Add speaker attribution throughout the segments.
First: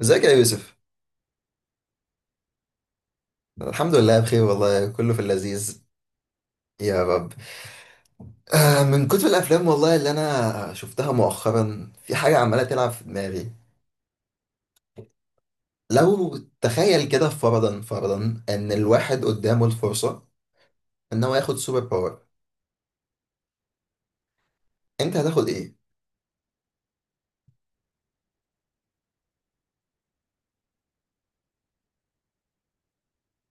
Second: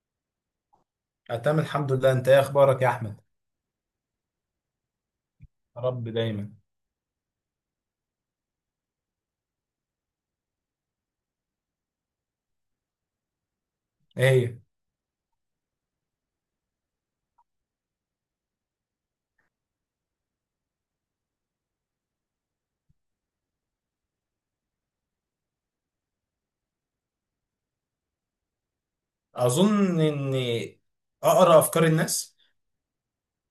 Speaker 1: ازيك يا يوسف؟
Speaker 2: أنا تمام الحمد لله، انت ايه اخبارك يا احمد؟
Speaker 1: الحمد لله بخير، والله كله في
Speaker 2: يا
Speaker 1: اللذيذ.
Speaker 2: رب دايما.
Speaker 1: يا رب. من كتر الافلام والله اللي انا شفتها مؤخرا، في حاجه عماله تلعب في دماغي.
Speaker 2: ايه؟
Speaker 1: لو تخيل كده فرضا ان الواحد قدامه الفرصه ان هو ياخد سوبر باور، انت هتاخد ايه؟
Speaker 2: اظن اني اقرا افكار الناس.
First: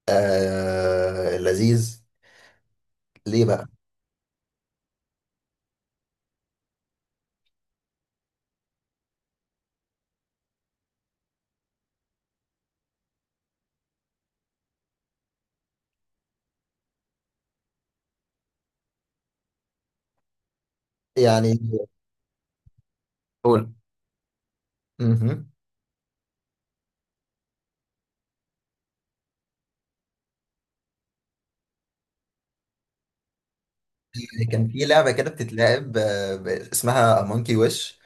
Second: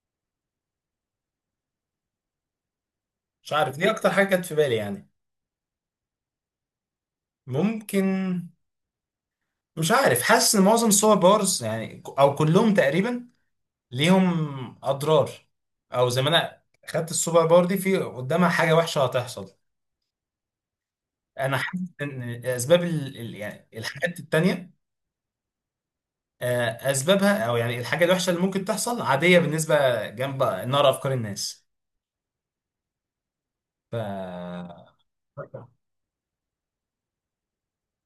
Speaker 1: آه لذيذ. ليه
Speaker 2: مش
Speaker 1: بقى؟
Speaker 2: عارف، دي اكتر حاجه كانت في بالي يعني. ممكن. مش عارف، حاسس ان معظم الصور بارز يعني، او كلهم تقريبا ليهم اضرار، او زي ما انا خدت السوبر باور دي، في قدامها حاجه وحشه هتحصل. انا
Speaker 1: يعني
Speaker 2: حاسس ان اسباب يعني
Speaker 1: قول.
Speaker 2: الحاجات التانيه.
Speaker 1: مهم.
Speaker 2: آه، اسبابها او يعني الحاجه الوحشه اللي ممكن تحصل عاديه بالنسبه جنب نار افكار الناس.
Speaker 1: كان في لعبه كده بتتلعب، اسمها مونكي ويش.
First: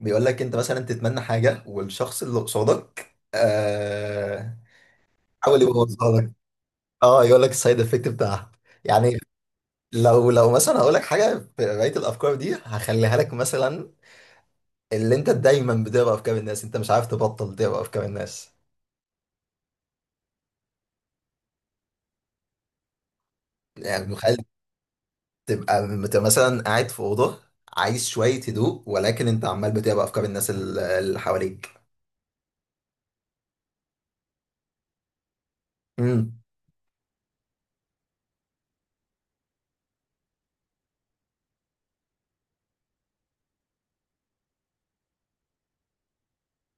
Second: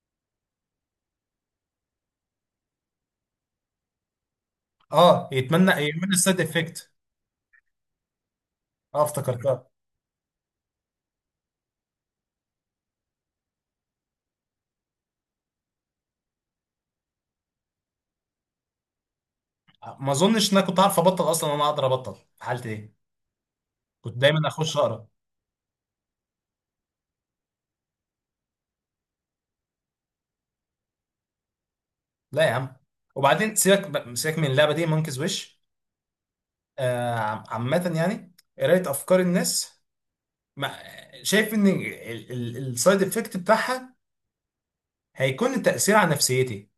Speaker 1: بيقول لك انت مثلا تتمنى حاجه، والشخص اللي قصادك آه،
Speaker 2: اه،
Speaker 1: حاول
Speaker 2: يتمنى يعمل
Speaker 1: يبوظها لك.
Speaker 2: السايد افكت.
Speaker 1: اه، يقول لك السايد افكت بتاعها.
Speaker 2: اه،
Speaker 1: يعني
Speaker 2: افتكرتها.
Speaker 1: لو مثلا هقول لك حاجه في بقيه الافكار دي، هخليها لك مثلا. اللي انت دايما بتقرا افكار الناس، انت مش عارف تبطل تقرا افكار الناس.
Speaker 2: ما اظنش ان انا كنت عارف ابطل اصلا، انا اقدر ابطل في حالتي دي؟
Speaker 1: يعني
Speaker 2: كنت
Speaker 1: متخيل،
Speaker 2: دايما اخش اقرا.
Speaker 1: تبقى مثلا قاعد في اوضه، عايز شويه هدوء، ولكن انت عمال بتقرا افكار الناس اللي حواليك.
Speaker 2: لا يا عم، وبعدين سيبك من اللعبه دي مونكيز ويش.
Speaker 1: امم،
Speaker 2: آه، عامه يعني قرايه افكار الناس، ما شايف ان السايد افكت بتاعها هيكون التاثير على نفسيتي.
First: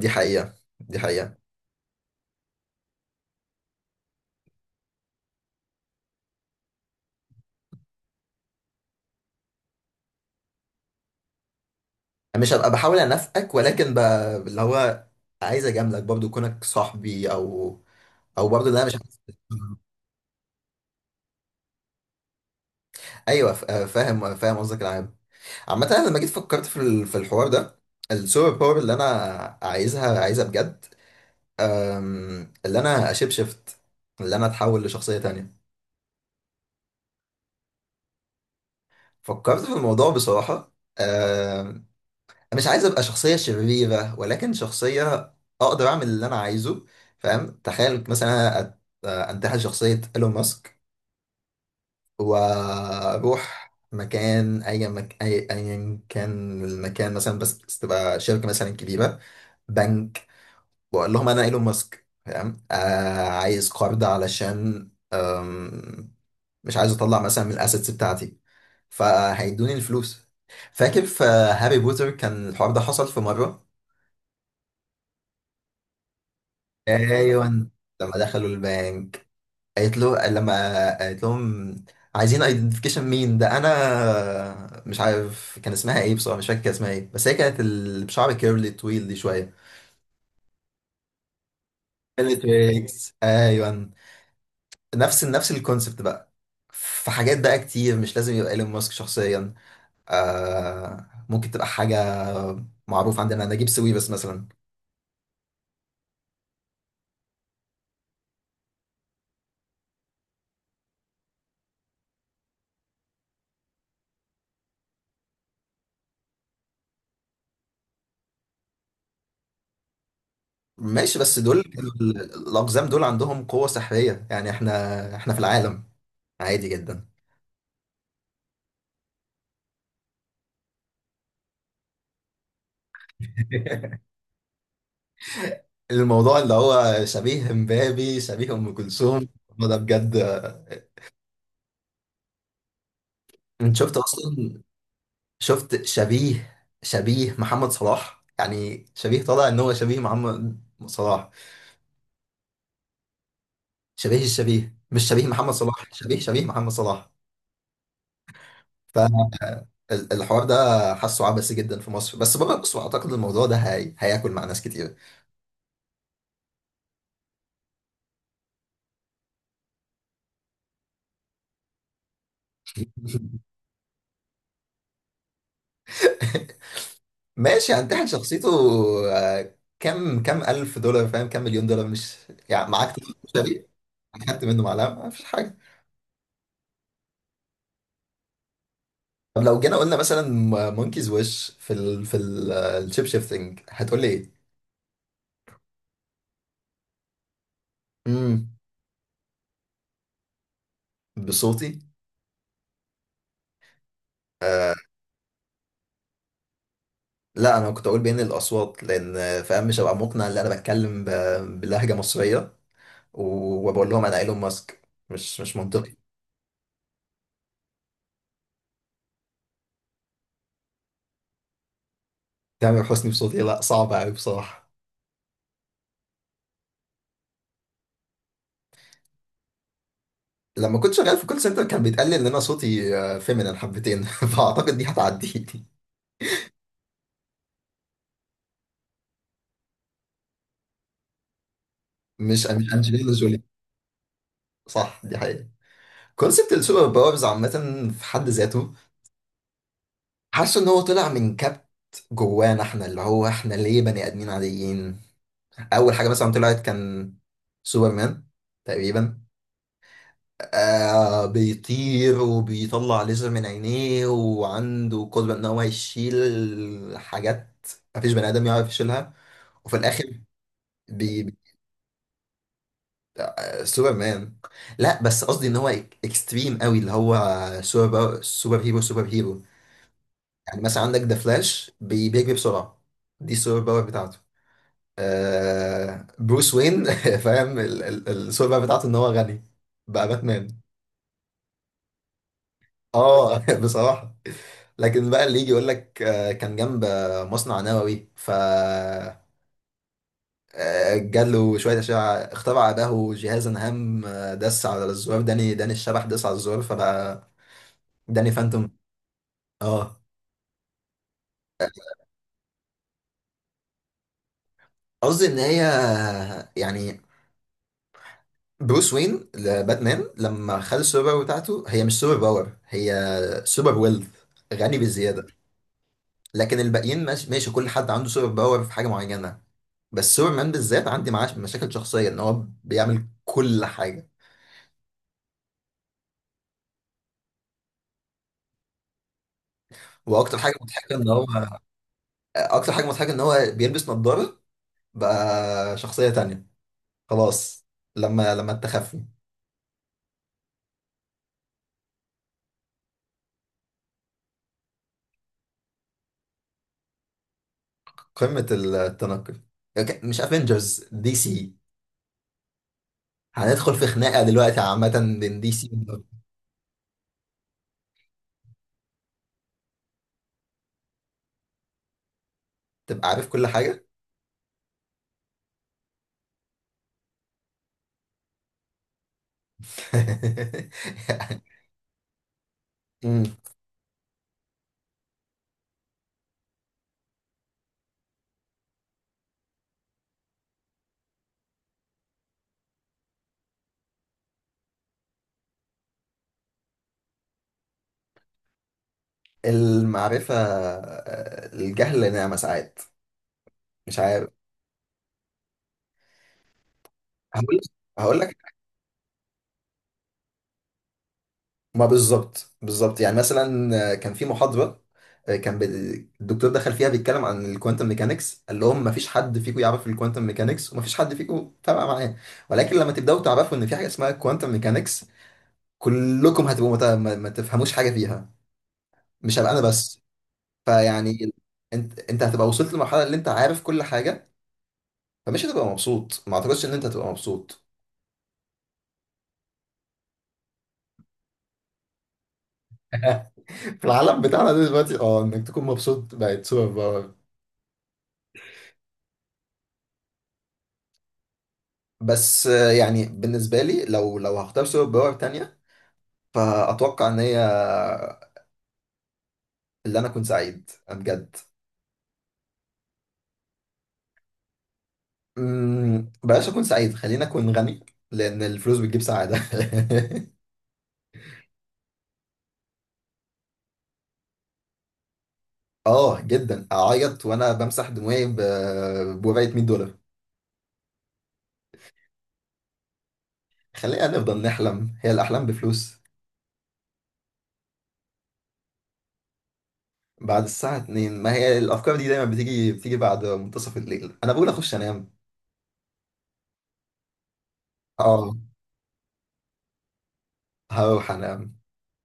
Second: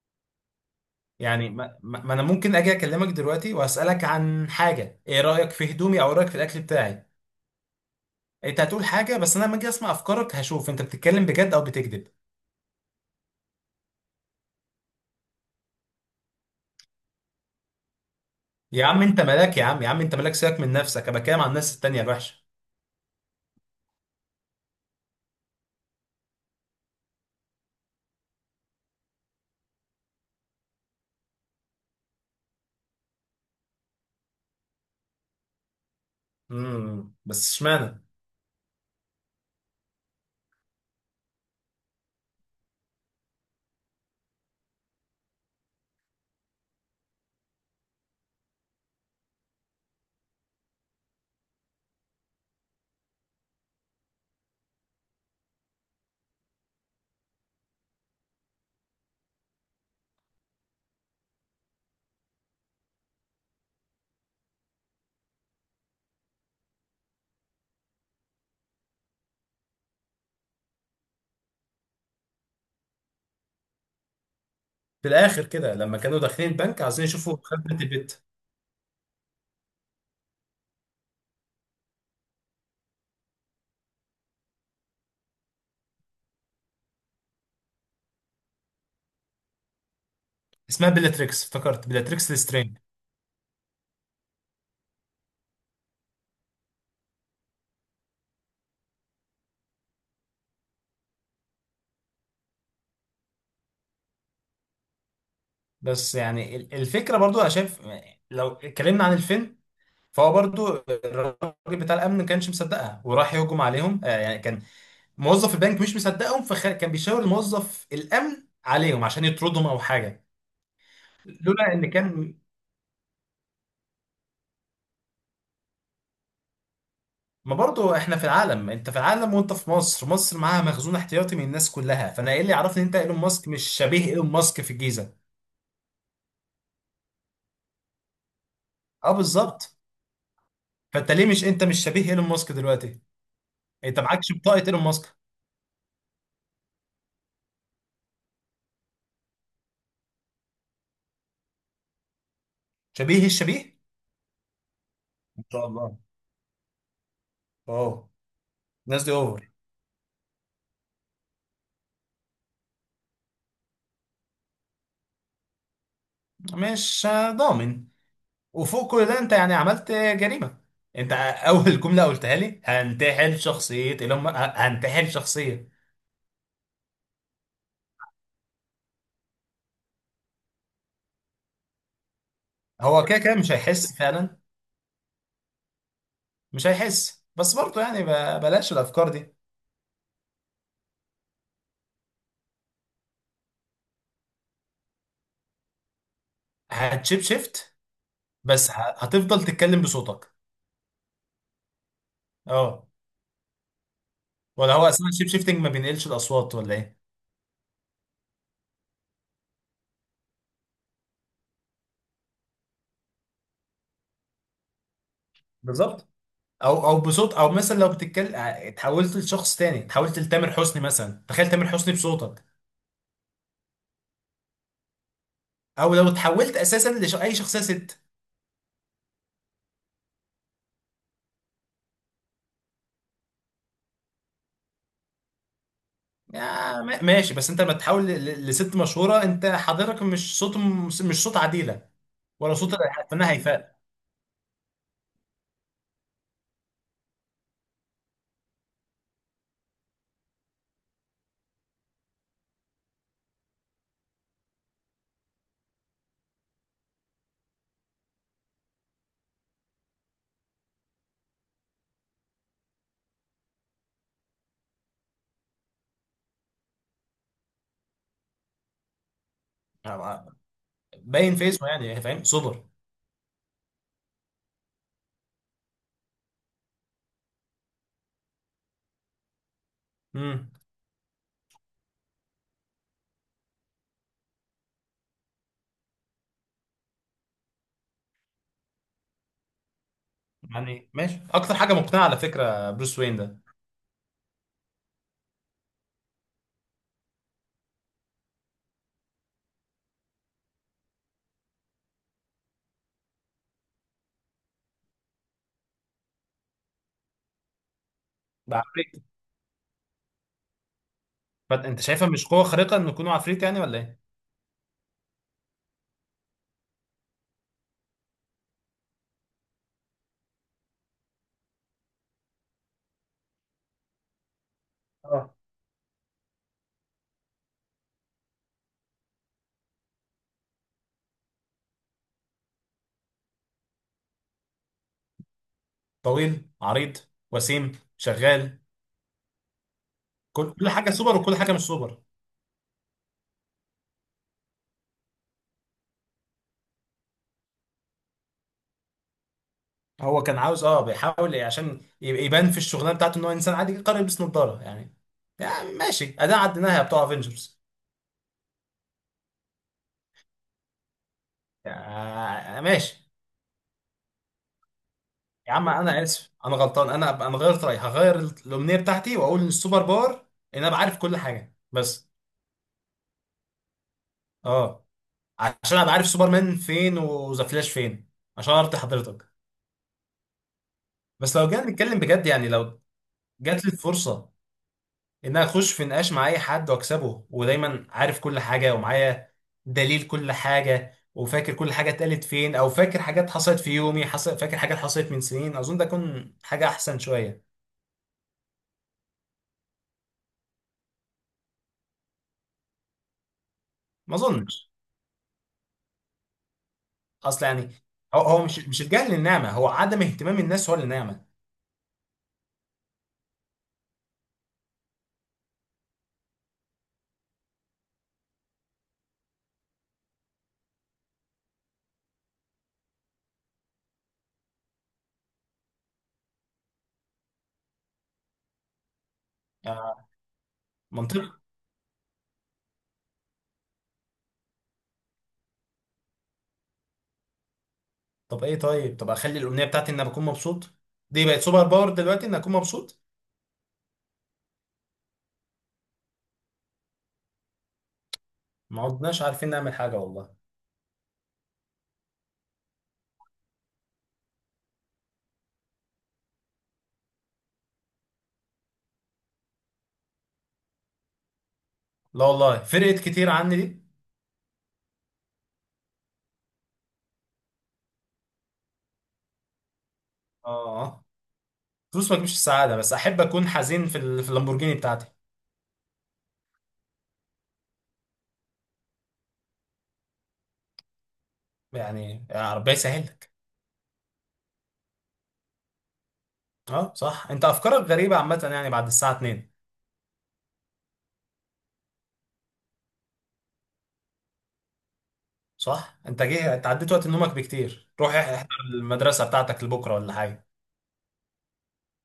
Speaker 1: دي حقيقه، دي حقيقه.
Speaker 2: يعني، ما انا ممكن اجي اكلمك دلوقتي واسالك عن حاجه، ايه رايك في هدومي او رايك في الاكل بتاعي. انت هتقول حاجه، بس انا لما اجي اسمع افكارك هشوف انت بتتكلم بجد او بتكذب.
Speaker 1: مش هبقى بحاول انافقك، ولكن اللي هو عايز اجاملك برضو كونك صاحبي، او او برضو لا
Speaker 2: يا
Speaker 1: مش
Speaker 2: عم
Speaker 1: عايز.
Speaker 2: انت ملاك، يا عم، يا عم انت ملاك، سيبك من نفسك، انا بتكلم عن الناس التانيه الوحشه.
Speaker 1: ايوه، فاهم فاهم قصدك العام. عامه، انا لما جيت فكرت في الحوار ده، السوبر باور اللي انا عايزها عايزها بجد. اللي انا اشيب شيفت، اللي انا اتحول لشخصيه تانية.
Speaker 2: بس اشمعنى.
Speaker 1: فكرت في الموضوع بصراحه، مش عايز ابقى شخصية شريرة، ولكن شخصية اقدر اعمل اللي انا عايزه. فاهم؟ تخيل مثلا انا انتحل شخصية ايلون ماسك، واروح مكان اي ايا كان المكان، مثلا بس تبقى شركة مثلا كبيرة، بنك، واقول لهم انا ايلون ماسك. فاهم؟ آه، عايز قرض علشان مش عايز اطلع مثلا من الاسيتس بتاعتي، فهيدوني الفلوس. فاكر في هاري بوتر كان الحوار ده حصل في مرة؟
Speaker 2: في الاخر كده لما كانوا داخلين البنك عايزين يشوفوا
Speaker 1: ايوه.
Speaker 2: خزنه
Speaker 1: لما
Speaker 2: البت.
Speaker 1: دخلوا البنك قالت له لما قالت لهم عايزين ايدنتيفيكيشن، مين ده؟ انا مش عارف كان اسمها ايه بصراحه، مش فاكر كان اسمها ايه، بس هي كانت اللي بشعر كيرلي طويل دي شويه.
Speaker 2: اسمها بيلاتريكس، افتكرت بيلاتريكس
Speaker 1: كيرلي
Speaker 2: ليسترينج.
Speaker 1: تويكس، ايوه. نفس الكونسبت بقى. في حاجات بقى كتير، مش لازم يبقى ايلون ماسك شخصيا، ممكن تبقى حاجه معروف عندنا، نجيب ساويرس مثلا.
Speaker 2: بس يعني الفكره، برضو انا شايف، لو اتكلمنا عن الفيلم، فهو برضو الراجل بتاع الامن ما كانش مصدقها وراح يهجم عليهم، يعني كان موظف البنك مش مصدقهم، فكان بيشاور الموظف الامن عليهم عشان يطردهم او حاجه،
Speaker 1: ماشي، بس دول
Speaker 2: لولا
Speaker 1: كانوا
Speaker 2: ان كان.
Speaker 1: الاقزام دول عندهم قوه سحريه، يعني احنا في العالم عادي جدا.
Speaker 2: ما برضه احنا في العالم، انت في العالم وانت في مصر، مصر معاها مخزون احتياطي من الناس كلها، فانا ايه اللي يعرفني ان انت ايلون ماسك مش شبيه ايلون ماسك في الجيزه؟
Speaker 1: الموضوع اللي هو شبيه امبابي، شبيه ام
Speaker 2: اه،
Speaker 1: كلثوم، هو ده
Speaker 2: بالظبط.
Speaker 1: بجد. آه،
Speaker 2: فانت ليه مش انت مش شبيه ايلون ماسك دلوقتي،
Speaker 1: انت شفت
Speaker 2: انت معكش
Speaker 1: اصلا؟
Speaker 2: بطاقه ايلون ماسك.
Speaker 1: شفت شبيه، شبيه محمد صلاح، يعني شبيه طالع ان هو شبيه محمد صلاح.
Speaker 2: شبيه الشبيه.
Speaker 1: شبيه الشبيه، مش شبيه
Speaker 2: ان
Speaker 1: محمد
Speaker 2: شاء
Speaker 1: صلاح،
Speaker 2: الله.
Speaker 1: شبيه شبيه محمد صلاح.
Speaker 2: اه، الناس دي اوفر.
Speaker 1: فالحوار ده حاسه عبثي جدا في مصر، بس بره مصر اعتقد الموضوع ده هياكل مع ناس كتير.
Speaker 2: مش ضامن. وفوق كل ده انت يعني عملت جريمه، انت اول جمله قلتها لي هنتحل شخصيه ايلون ما- هنتحل شخصيه.
Speaker 1: ماشي، هنتحل شخصيته. آه، كم ألف دولار، فاهم، كم مليون دولار، مش يعني معاك،
Speaker 2: هو كده كده مش هيحس
Speaker 1: يعني
Speaker 2: فعلا.
Speaker 1: خدت منه معلقه، ما فيش حاجه.
Speaker 2: مش هيحس، بس برضه يعني بلاش الافكار دي.
Speaker 1: طب لو جينا قلنا مثلا مونكيز ويش في الشيب شيفتنج، هتقول لي ايه؟
Speaker 2: هتشيب شيفت،
Speaker 1: امم،
Speaker 2: بس هتفضل تتكلم بصوتك.
Speaker 1: بصوتي.
Speaker 2: اه. ولا هو اصلا الشيب شيفتنج ما بينقلش الاصوات ولا ايه؟
Speaker 1: لا، انا كنت اقول بين الاصوات، لان فاهم مش هبقى مقنع ان انا بتكلم بلهجه مصريه وبقول لهم انا ايلون ماسك، مش منطقي.
Speaker 2: بالظبط. او بصوت، او مثلا لو بتتكلم اتحولت لشخص تاني، اتحولت لتامر حسني مثلا، تخيل تامر حسني بصوتك.
Speaker 1: تامر حسني بصوتي؟ لا صعب قوي بصراحه.
Speaker 2: او لو اتحولت اساسا لاي شخصيه ست.
Speaker 1: لما كنت شغال في كول سنتر، كان بيتقال لي ان انا صوتي آه، فيمينين حبتين. فاعتقد دي هتعدي.
Speaker 2: يا ما- ماشي، بس انت لما تتحول لست مشهوره، انت حضرتك مش صوت، مش صوت عديله،
Speaker 1: مش
Speaker 2: ولا
Speaker 1: مش
Speaker 2: صوت
Speaker 1: انجلينا
Speaker 2: الفنان
Speaker 1: جولي.
Speaker 2: هيفاء.
Speaker 1: صح، دي حقيقة. كونسبت السوبر باورز عامة في حد ذاته، حاسه ان هو طلع من كبت جوانا، احنا اللي هو احنا ليه بني ادمين عاديين. اول حاجه مثلا طلعت كان سوبرمان تقريبا. آه، بيطير، وبيطلع ليزر من عينيه، وعنده قدره ان هو يشيل حاجات مفيش بني ادم يعرف يشيلها. وفي الاخر
Speaker 2: آه،
Speaker 1: بي... بي-
Speaker 2: باين في اسمه يعني، فاهم، صدر.
Speaker 1: سوبرمان. لا، بس قصدي ان هو اكستريم قوي، اللي هو سوبر هيرو سوبر هيرو. يعني مثلا عندك ذا فلاش بيجري بسرعه، دي السوبر باور بتاعته. آه، بروس وين. فاهم السوبر بتاعته ان هو غني، بقى باتمان.
Speaker 2: يعني ماشي، اكتر حاجه مقنعه على فكره بروس وين
Speaker 1: اه.
Speaker 2: ده.
Speaker 1: بصراحة، لكن بقى اللي يجي يقول لك آه، كان جنب آه، مصنع نووي آه، جاله شوية أشعة، اخترع له جهازا هام، آه، دس على الزرار، داني داني الشبح دس على الزرار، فبقى داني
Speaker 2: ده
Speaker 1: فانتوم.
Speaker 2: عفريت.
Speaker 1: اه،
Speaker 2: انت شايفها مش قوه خارقه انه يكون عفريت يعني، ولا ايه؟
Speaker 1: قصدي ان هي، يعني بروس وين لباتمان لما خد السوبر باور بتاعته، هي مش سوبر باور، هي سوبر ويلث. غني بالزيادة.
Speaker 2: اه،
Speaker 1: لكن الباقيين ماشي، ماشي، كل حد عنده سوبر باور في حاجه معينه. بس سوبر مان بالذات عندي معاه مشاكل شخصيه ان هو بيعمل كل حاجه.
Speaker 2: طويل عريض، وسيم شغال،
Speaker 1: واكتر حاجه
Speaker 2: كل حاجه
Speaker 1: مضحكه ان
Speaker 2: سوبر
Speaker 1: هو
Speaker 2: وكل حاجه مش سوبر.
Speaker 1: اكتر حاجه مضحكه ان هو بيلبس نظاره، بقى شخصيه تانية. خلاص. لما التخفي.
Speaker 2: هو كان عاوز، بيحاول إيه عشان يبان في الشغلانه بتاعته ان هو انسان عادي، قرر يلبس نظاره يعني. يعني ماشي، اداء عدناها يا بتوع افنجرز.
Speaker 1: قمه التنقل. مش افنجرز، دي سي.
Speaker 2: يعني ماشي.
Speaker 1: هندخل في خناقه دلوقتي عامه بين دي
Speaker 2: يا عم
Speaker 1: سي.
Speaker 2: انا اسف، انا غلطان، انا غيرت رايي، هغير الامنيه بتاعتي، واقول ان السوبر باور ان انا بعرف كل حاجه بس.
Speaker 1: تبقى عارف كل حاجه.
Speaker 2: اه، عشان ابقى عارف سوبرمان فين وذا فلاش فين، عشان ارضي حضرتك. بس لو جينا نتكلم بجد، يعني لو
Speaker 1: أمم.
Speaker 2: جات لي الفرصه ان أنا اخش في نقاش مع اي حد واكسبه، ودايما عارف كل حاجه، ومعايا دليل كل حاجه، وفاكر كل حاجه اتقالت فين، او فاكر حاجات حصلت في يومي حصل، فاكر حاجات حصلت من سنين، اظن ده يكون حاجه احسن شويه.
Speaker 1: المعرفه، آه، الجهل نعمه ساعات، مش
Speaker 2: ما
Speaker 1: عارف.
Speaker 2: اظنش، اصل
Speaker 1: هقول
Speaker 2: يعني
Speaker 1: هقول
Speaker 2: هو
Speaker 1: لك،
Speaker 2: هو مش الجهل النعمه، هو عدم اهتمام الناس هو اللي نعمه.
Speaker 1: ما بالظبط بالظبط، يعني مثلا كان في محاضره آه، الدكتور دخل فيها بيتكلم عن الكوانتم ميكانكس، قال لهم ما فيش حد فيكم يعرف الكوانتم ميكانكس، وما فيش حد فيكم تابع معاه، ولكن لما تبداوا تعرفوا ان في حاجه اسمها كوانتم ميكانكس، كلكم هتبقوا ما تفهموش حاجه فيها، مش هبقى انا بس.
Speaker 2: آه،
Speaker 1: فيعني
Speaker 2: منطقي.
Speaker 1: انت هتبقى وصلت للمرحله اللي انت عارف كل حاجه، فمش هتبقى مبسوط، ما اعتقدش ان انت هتبقى مبسوط.
Speaker 2: طب ايه طيب طب اخلي الامنيه بتاعتي ان انا بكون مبسوط، دي بقت سوبر باور دلوقتي ان اكون مبسوط.
Speaker 1: في العالم بتاعنا ده دلوقتي، اه، انك تكون مبسوط بقت سوبر باور.
Speaker 2: ما عدناش عارفين نعمل حاجه والله.
Speaker 1: بس آه، يعني بالنسبة لي لو هختار سوبر باور تانية، فأتوقع إن هي اللي أنا أكون سعيد بجد.
Speaker 2: لا والله، فرقت كتير عني دي.
Speaker 1: أمم، بلاش أكون سعيد، خليني أكون غني، لأن الفلوس بتجيب سعادة.
Speaker 2: اه، فلوس ما تجيبش السعاده، بس احب اكون حزين في اللامبورجيني بتاعتي.
Speaker 1: آه جدا، أعيط وأنا بمسح دموعي بورقة $100.
Speaker 2: يعني يا رب يسهلك.
Speaker 1: خلينا نفضل نحلم، هي الأحلام بفلوس.
Speaker 2: اه صح، انت افكارك غريبه عامه يعني، بعد الساعه 2؟
Speaker 1: بعد الساعة 2، ما هي الأفكار دي دايما بتيجي بتيجي بعد منتصف الليل، أنا بقول أخش أنام.
Speaker 2: صح انت جه، انت عديت وقت نومك بكتير، روح
Speaker 1: آه،
Speaker 2: احضر المدرسه بتاعتك لبكره ولا حاجه؟
Speaker 1: هروح أنام.